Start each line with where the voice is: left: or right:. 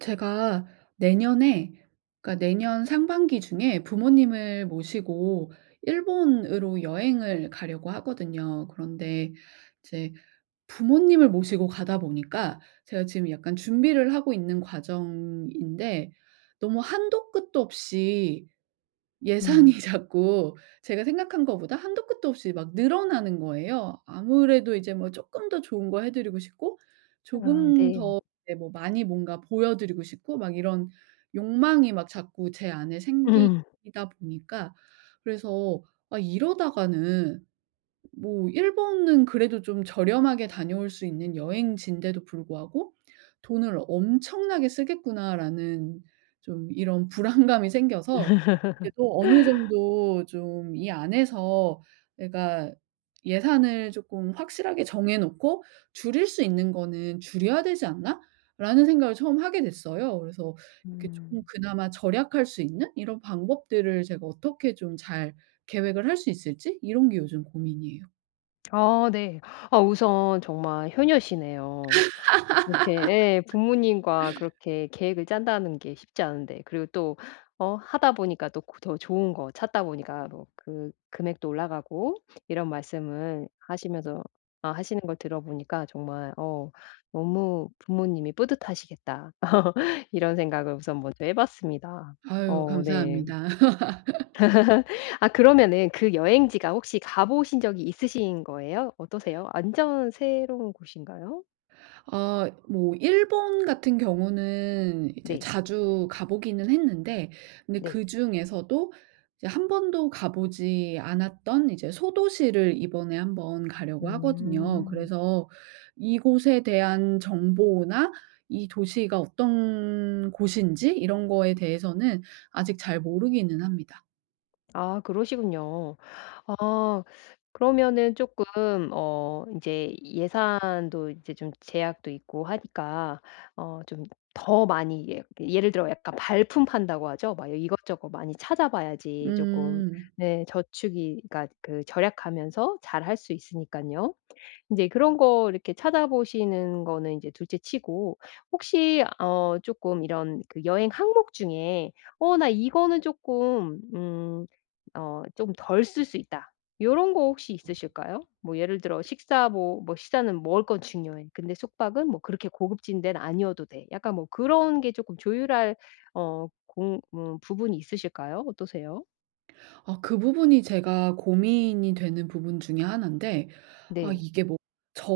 right: 제가 내년에, 그러니까 내년 상반기 중에 부모님을 모시고 일본으로 여행을 가려고 하거든요. 그런데 이제 부모님을 모시고 가다 보니까 제가 지금 약간 준비를 하고 있는 과정인데, 너무 한도 끝도 없이 예산이
left: 음.
right: 자꾸 제가 생각한 거보다 한도 끝도 없이 막 늘어나는 거예요. 아무래도 이제 뭐 조금 더 좋은 거 해 드리고 싶고,
left: 아
right: 조금
left: 네.
right: 더 이제 뭐 많이 뭔가 보여 드리고 싶고, 막 이런 욕망이 막 자꾸 제 안에
left: 음.
right: 생기다 보니까, 그래서 '아, 이러다가는 뭐 일본은 그래도 좀 저렴하게 다녀올 수 있는 여행지인데도 불구하고 돈을 엄청나게 쓰겠구나.'라는 좀 이런 불안감이 생겨서, 그래도 어느 정도 좀 이 안에서 내가 예산을 쪼끔 확실하게 정해 놓고 '줄일 수 있는 거는 줄여야 되지 않나?'라는 생각을 처음 하게 됐어요. 그래서 이렇게 쪼끔
left: 음.
right: 그나마 절약할 수 있는 이런 방법들을 제가 어떻게 좀 잘 계획을 할 수 있을지, 이런 게 요즘 고민이에요.
left: 아 네. 아 우선 정말 효녀시네요. 그렇게 예 부모님과 그렇게 계획을 짠다는 게 쉽지 않은데, 그리고 또 어 하다 보니까 또 그 더 좋은 거 찾다 보니까 뭐 그 금액도 올라가고 이런 말씀을 하시면서 아 하시는 걸 들어보니까 정말 어 너무 부모님이 뿌듯하시겠다. 이런 생각을 우선 먼저 해 봤습니다.
right: 아유,
left: 어 네.
right: 감사합니다.
left: 아 그러면은 그 여행지가 혹시 가 보신 적이 있으신 거예요? 어떠세요? 완전 새로운 곳인가요?
right: 뭐 일본 같은 경우는 이제
left: 네.
right: 자주 가 보기는 했는데, 근데
left: 네.
right: 그중에서도 이제 한 번도 가 보지 않았던 이제 소도시를 이번에 한번 가려고 하거든요.
left: 음.
right: 그래서 이곳에 대한 정보나 이 도시가 어떤 곳인지, 이런 거에 대해서는 아직 잘 모르기는 합니다.
left: 아 그러시군요. 아 그러면은 쪼끔 어 인제 예산도 이제 좀 제약도 있고 하니까 어 좀 더 많이 예 예를 들어 약간 발품 판다고 하죠. 막 이것저것 많이 찾아봐야지 쪼끔
right: 음.
left: 네 저축이 그러니까 그 절약하면서 잘할 수 있으니깐요. 인제 그런 거 이렇게 찾아보시는 거는 인제 둘째치고 혹시 어 쪼끔 이런 그 여행 항목 중에 '어 나 이거는 쪼끔 어 좀 덜 쓸 수 있다.' 요런 거 혹시 있으실까요? 뭐 예를 들어 식사 뭐 '식사는 먹을 건 중요해. 근데 숙박은 뭐 그렇게 고급진 데는 아니어도 돼.' 약간 뭐 그런 게 쪼끔 조율할 어 공 부분이 있으실까요? 어떠세요?
right: 아, 그 부분이 제가 고민이 되는 부분 중에 하나인데, 아,
left: 네.
right: 이게 뭐 저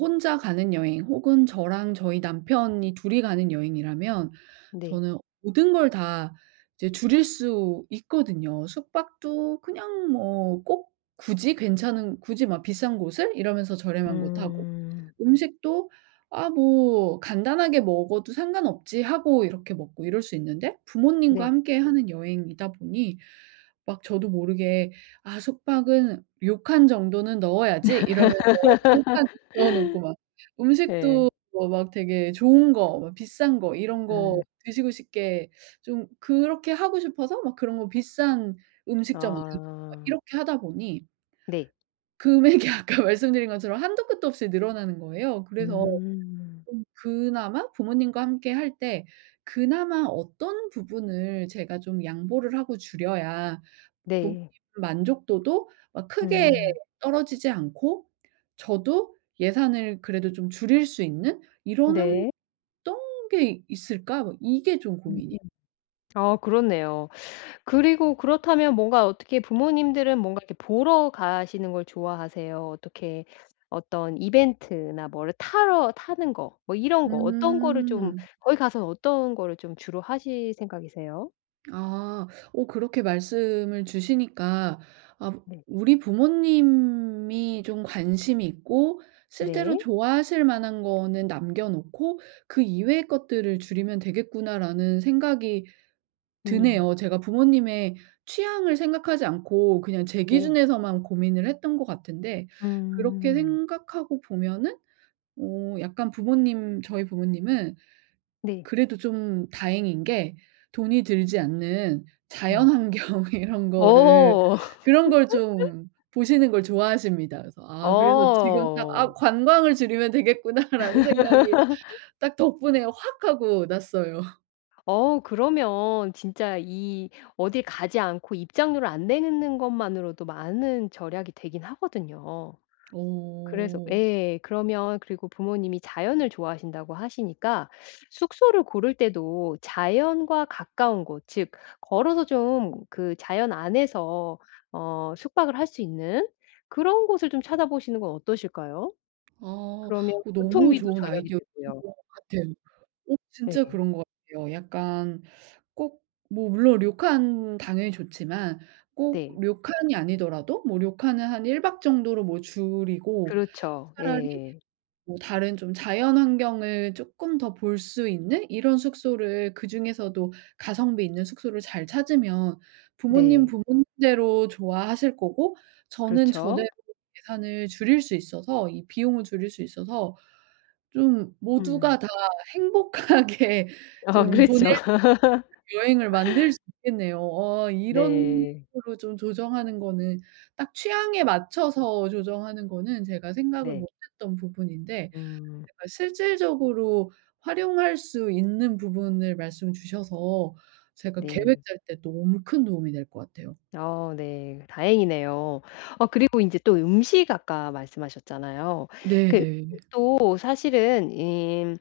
right: 혼자 가는 여행, 혹은 저랑 저희 남편이 둘이 가는 여행이라면
left: 네.
right: 저는 모든 걸 다 이제 줄일 수 있거든요. 숙박도 그냥 뭐 꼭, 굳이 막 비싼 곳을 이러면서 저렴한 곳 하고,
left: 음.
right: 음식도 '아, 뭐 간단하게 먹어도 상관없지.' 하고 이렇게 먹고 이럴 수 있는데, 부모님과
left: 네.
right: 함께 하는 여행이다 보니 막 저도 모르게 '아, 숙박은 욕칸 정도는 넣어야지.' 이러면서 욕칸 넣어 놓고 막
left: 예.
right: 음식도 뭐 막 되게 좋은 거, 막 비싼 거, 이런 거
left: 예.
right: 드시고 싶게 좀 그렇게 하고 싶어서 막 그런 거 비싼 음식점 알아보고, 막
left: 아.
right: 이렇게 하다 보니
left: 네.
right: 금액이 아까 말씀드린 것처럼 한도 끝도 없이 늘어나는 거예요. 그래서
left: 음.
right: 좀 그나마 부모님과 함께 할 때 그나마 어떤 부분을 제가 좀 양보를 하고 줄여야 부모님
left: 네.
right: 만족도도 막 크게
left: 음.
right: 떨어지지 않고, 저도 예산을 그래도 좀 줄일 수 있는, 이런 항
left: 네.
right: '어떤 게 있을까?', 뭐 이게 좀
left: 음.
right: 고민이에요.
left: 아 그렇네요. 그리고 그렇다면 뭔가 어떻게 부모님들은 뭔가 이렇게 보러 가시는 걸 좋아하세요? 어떻게 어떤 이벤트나 뭐를 타러 타는 거 뭐 이런 거 어떤 거를 좀
right: 음.
left: 거기 가서 어떤 거를 좀 주로 하실 생각이세요?
right: 아. 그렇게 말씀을 주시니까, 아,
left: 네.
right: 우리 부모님이 좀 관심이 있고 실제로
left: 네.
right: 좋아하실 만한 거는 남겨 놓고 '그 이외의 것들을 줄이면 되겠구나.'라는 생각이
left: 음.
right: 드네요. 제가 부모님의 취향을 생각하지 않고 그냥 제
left: 네.
right: 기준에서만 고민을 했던 것 같은데, 그렇게
left: 음.
right: 생각하고 보면은, 어 약간 부모님 저희 부모님은
left: 네.
right: 그래도 좀 다행인 게, 돈이 들지 않는 자연
left: 음.
right: 환경 이런 거를,
left: 어.
right: 그런 걸 좀 보시는 걸 좋아하십니다. 그래서 아, 그래서 지금 딱
left: 어.
right: '아, 관광을 줄이면 되겠구나.'라는 생각이 딱 덕분에 확 하고 났어요.
left: 어 그러면 진짜 이 어딜 가지 않고 입장료를 안 내는 것만으로도 많은 절약이 되긴 하거든요. 그래서
right: 어.
left: 예. 그러면, 그리고 부모님이 자연을 좋아하신다고 하시니까 숙소를 고를 때도 자연과 가까운 곳, 즉 걸어서 좀 그 자연 안에서 어 숙박을 할 수 있는 그런 곳을 좀 찾아보시는 건 어떠실까요?
right: 아,
left: 그러면
right: 너무
left: 교통비도
right: 좋은
left: 절약이
right: 아이디어이신
left: 되고요.
right: 것 같아요. 진짜
left: 네.
right: 그런 것 같아요. 약간 꼭 뭐 물론 료칸 당연히 좋지만, 꼭
left: 네.
right: 료칸이 아니더라도 뭐 료칸을 한 1박 정도로 뭐 줄이고,
left: 그렇죠.
right: 차라리
left: 예
right: 뭐 다른 좀 자연 환경을 쪼끔 더 볼 수 있는 이런 숙소를, 그중에서도 가성비 있는 숙소를 잘 찾으면 부모님
left: 네.
right: 부모님대로 좋아하실 거고, 저는 저대로
left: 그렇죠.
right: 예산을 줄일 수 있어서, 이 비용을 줄일 수 있어서 좀
left: 음.
right: 모두가 다 행복하게
left: 어
right: 좀 보낼
left: 그렇죠.
right: 여행을 만들 수 있겠네요. 어, 이런
left: 네.
right: 식으로 좀 조정하는 거는, 딱 취향에 맞춰서 조정하는 거는 제가 생각을 못
left: 네.
right: 했던 부분인데,
left: 음.
right: 아, 실질적으로 활용할 수 있는 부분을 말씀 주셔서 제가 계획
left: 네.
right: 짤 때 너무 큰 도움이 될 것 같아요.
left: 어 네. 다행이네요. 어 그리고 인제 또 음식 아까 말씀하셨잖아요. 그
right: 네네.
left: 뭐 사실은 이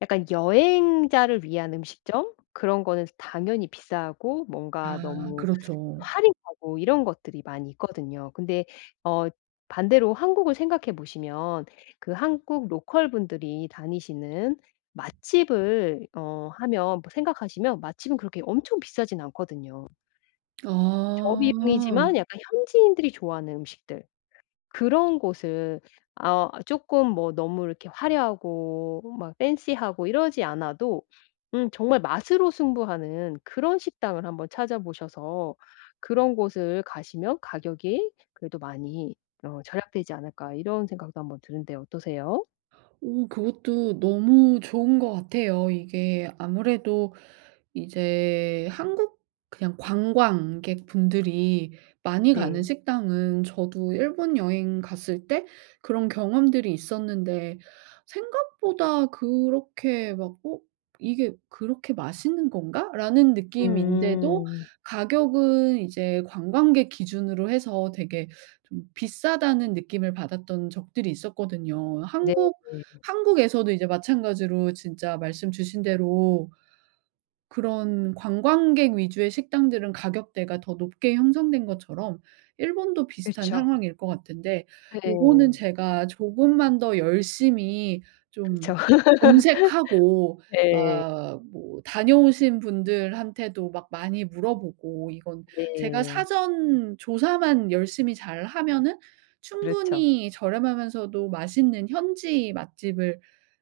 left: 약간 여행자를 위한 음식점 그런 거는 당연히 비싸고 뭔가
right: 아,
left: 너무
right: 그렇죠.
left: 할인가고 이런 것들이 많이 있거든요. 근데 어 반대로 한국을 생각해 보시면 그 한국 로컬 분들이 다니시는 맛집을 어 하면 뭐 생각하시면 맛집은 그렇게 엄청 비싸진 않거든요.
right: 아.
left: 저비용이지만 약간 현지인들이 좋아하는 음식들 그런 곳은 아 쪼끔 뭐 너무 이렇게 화려하고 막 팬시하고 이러지 않아도 정말 맛으로 승부하는 그런 식당을 한번 찾아보셔서 그런 곳을 가시면 가격이 그래도 많이 어 '절약되지 않을까.' 이런 생각도 한번 드는데 어떠세요?
right: 오, 그것도 너무 좋은 것 같아요. 이게 아무래도 이제 한국 그냥 관광객분들이 많이 가는
left: 네.
right: 식당은 저도 일본 여행 갔을 때 그런 경험들이 있었는데, 생각보다 그렇게 막 '어, 이게 그렇게 맛있는 건가?'라는 느낌인데도
left: 음.
right: 가격은 이제 관광객 기준으로 해서 되게 좀 비싸다는 느낌을 받았던 적들이 있었거든요.
left: 네.
right: 한국
left: 네.
right: 한국에서도 이제 마찬가지로 진짜 말씀 주신 대로 그런 관광객 위주의 식당들은 가격대가 더 높게 형성된 것처럼 일본도 비슷한
left: 그렇죠.
right: 상황일 것 같은데, 요거는
left: 네.
right: 제가 조금만 더 열심히 좀
left: 그렇죠.
right: 검색하고
left: 네.
right: 막 뭐 다녀오신 분들한테도 막 많이 물어보고, 이건 제가
left: 네.
right: 사전 조사만 열심히 잘 하면은
left: 그렇죠.
right: 충분히 저렴하면서도 맛있는 현지 맛집을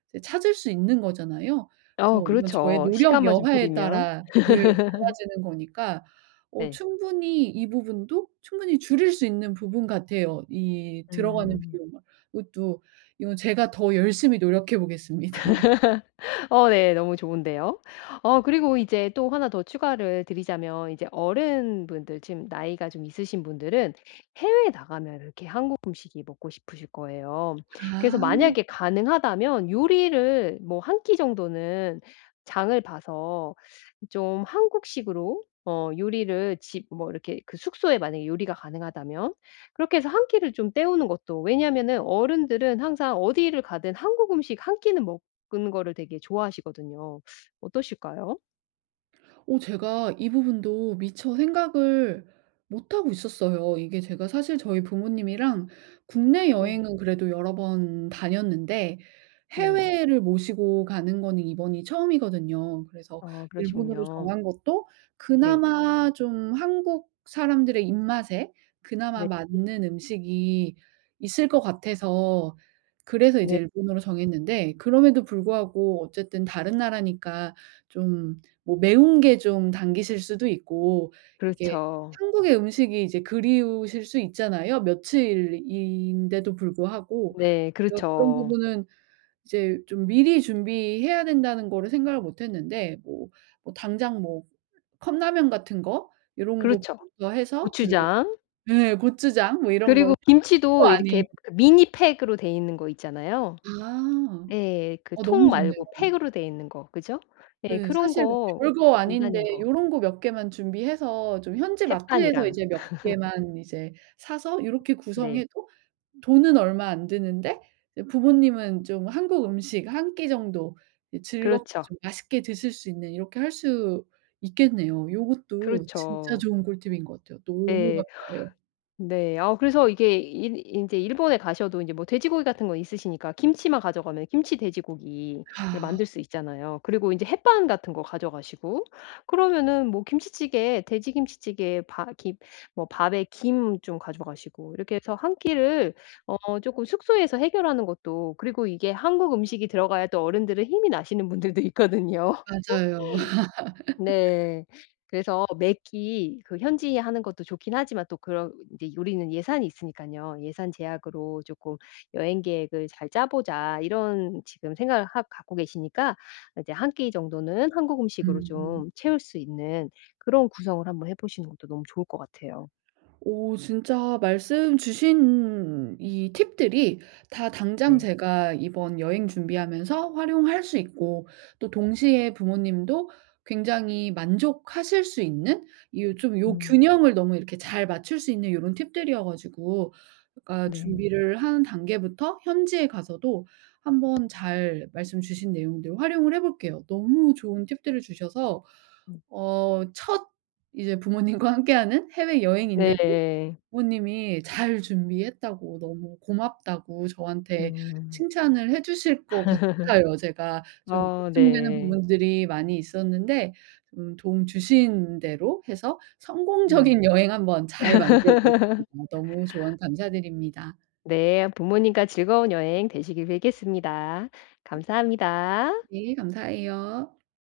right: 이제 찾을 수 있는 거잖아요.
left: 어
right: 그래서 이건 저의
left: 그렇죠.
right: 노력
left: 시간만 좀
right: 여하에
left: 들이면.
right: 따라 늘 달라지는 거니까
left: 네.
right: 충분히 이 부분도 충분히 줄일 수 있는 부분 같아요, 이 들어가는
left: 음.
right: 비용을. 이것도 이건 제가 더 열심히 노력해 보겠습니다.
left: 어 네. 너무 좋은데요. 어 그리고 이제 또 하나 더 추가를 드리자면 이제 어른분들, 지금 나이가 좀 있으신 분들은 해외에 나가면 이렇게 한국 음식이 먹고 싶으실 거예요. 그래서
right: 아.
left: 만약에 가능하다면 요리를 뭐 한 끼 정도는 장을 봐서 좀 한국식으로 어 요리를 집 뭐 이렇게 그 숙소에 만약에 요리가 가능하다면 그렇게 해서 한 끼를 좀 때우는 것도, 왜냐하면은 어른들은 항상 어디를 가든 한국 음식 한 끼는 먹 그런 거를 되게 좋아하시거든요. 어떠실까요?
right: 제가 이 부분도 미처 생각을 못 하고 있었어요. 이게 제가 사실 저희 부모님이랑 국내
left: 네.
right: 여행은 그래도 여러 번 다녔는데
left: 네.
right: 해외를 모시고 가는 거는 이번이 처음이거든요. 그래서
left: 아
right: 일본으로
left: 그러시군요.
right: 정한 것도
left: 네.
right: 그나마 좀 한국 사람들의 입맛에 그나마
left: 네.
right: 맞는 음식이 있을 것 같아서, 그래서 이제
left: 네.
right: 일본으로 정했는데, 그럼에도 불구하고 어쨌든 다른 나라니까 좀 뭐 매운 게 좀 당기실 수도 있고, 이게
left: 그렇죠.
right: 한국의 음식이 이제 그리우실 수 있잖아요, 며칠인데도 불구하고.
left: 네.
right: 제가 그런
left: 그렇죠.
right: 부분은 이제 좀 미리 준비해야 된다는 거를 생각을 못 했는데, 뭐 당장 뭐 컵라면 같은 거 요런
left: 그렇죠.
right: 거부터 해서, 그리고
left: 고추장.
right: 예 고추장 뭐 이런 거 새
left: 그리고
right: 거
left: 김치도
right: 아닌
left: 이렇게 그 미니 팩으로 돼 있는 거 있잖아요.
right: 아.
left: 예. 그
right: 너무
left: 통 말고
right: 좋네요.
left: 팩으로 돼 있는 거. 그죠? 예.
right: 네.
left: 그런
right: 사실 뭐
left: 거
right: 별거
left: 간단한
right: 아닌데
left: 거
right: 요런 거 몇 개만 준비해서 좀 현지 마트에서
left: 햇반이랑.
right: 이제 몇 개만 이제 사서 요렇게
left: 네.
right: 구성해도 돈은 얼마 안 드는데 이제 부모님은 좀 한국 음식 한 끼 정도 이제 즐겁게
left: 그렇죠.
right: 좀 맛있게 드실 수 있는, 이렇게 할 수 있겠네요. 요것도 진짜
left: 그렇죠.
right: 좋은 꿀팁인 것 같아요. 너무
left: 네.
right: 감사해요.
left: 네. 아 그래서 이게 일 인제 일본에 가셔도 인제 뭐 돼지고기 같은 건 있으시니까 김치만 가져가면 김치 돼지고기를
right: 아,
left: 만들 수 있잖아요. 그리고 인제 햇반 같은 거 가져가시고 그러면은 뭐 김치찌개 돼지 김치찌개에 바 김 뭐 밥에 김 좀 가져가시고 이렇게 해서 한 끼를 어 쪼끔 숙소에서 해결하는 것도. 그리고 이게 한국 음식이 들어가야 또 어른들은 힘이 나시는 분들도 있거든요.
right: 맞아요.
left: 네. 그래서 매끼 그 현지에 하는 것도 좋긴 하지만, 또 그런 인제 요리는 예산이 있으니깐요. '예산 제약으로 쪼끔 여행 계획을 잘 짜 보자.' 이런 지금 생각을 하 갖고 계시니까 이제 한 끼 정도는 한국 음식으로
right: 음.
left: 좀 채울 수 있는 그런 구성을 한번 해 보시는 것도 너무 좋을 것 같아요.
right: 오, 진짜 말씀 주신 이 팁들이 다 당장
left: 네.
right: 제가 이번 여행 준비하면서 활용할 수 있고, 또 동시에 부모님도 굉장히 만족하실 수 있는, 이 좀 요
left: 음
right: 균형을 너무 이렇게 잘 맞출 수 있는 이런 팁들이어 가지고, 그러니까
left: 네.
right: 준비를 하는 단계부터 현지에 가서도 한번 잘 말씀 주신 내용들 활용을 해 볼게요. 너무 좋은 팁들을 주셔서
left: 음.
right: 어 첫 이제 부모님과 함께하는 해외여행인데도
left: 네.
right: 부모님이 "잘 준비했다."고 너무 고맙다고 저한테
left: 음.
right: 칭찬을 해 주실 것 같아요. 제가 좀
left: 아
right: 걱정되는
left: 네.
right: 부분들이 많이 있었는데, 좀 도움 주신 대로 해서
left: 음.
right: 성공적인 여행 한번 잘 만들어 보겠습니다. 너무 조언 감사드립니다.
left: 네, 부모님과 즐거운 여행 되시길 빌겠습니다. 감사합니다.
right: 네, 감사해요.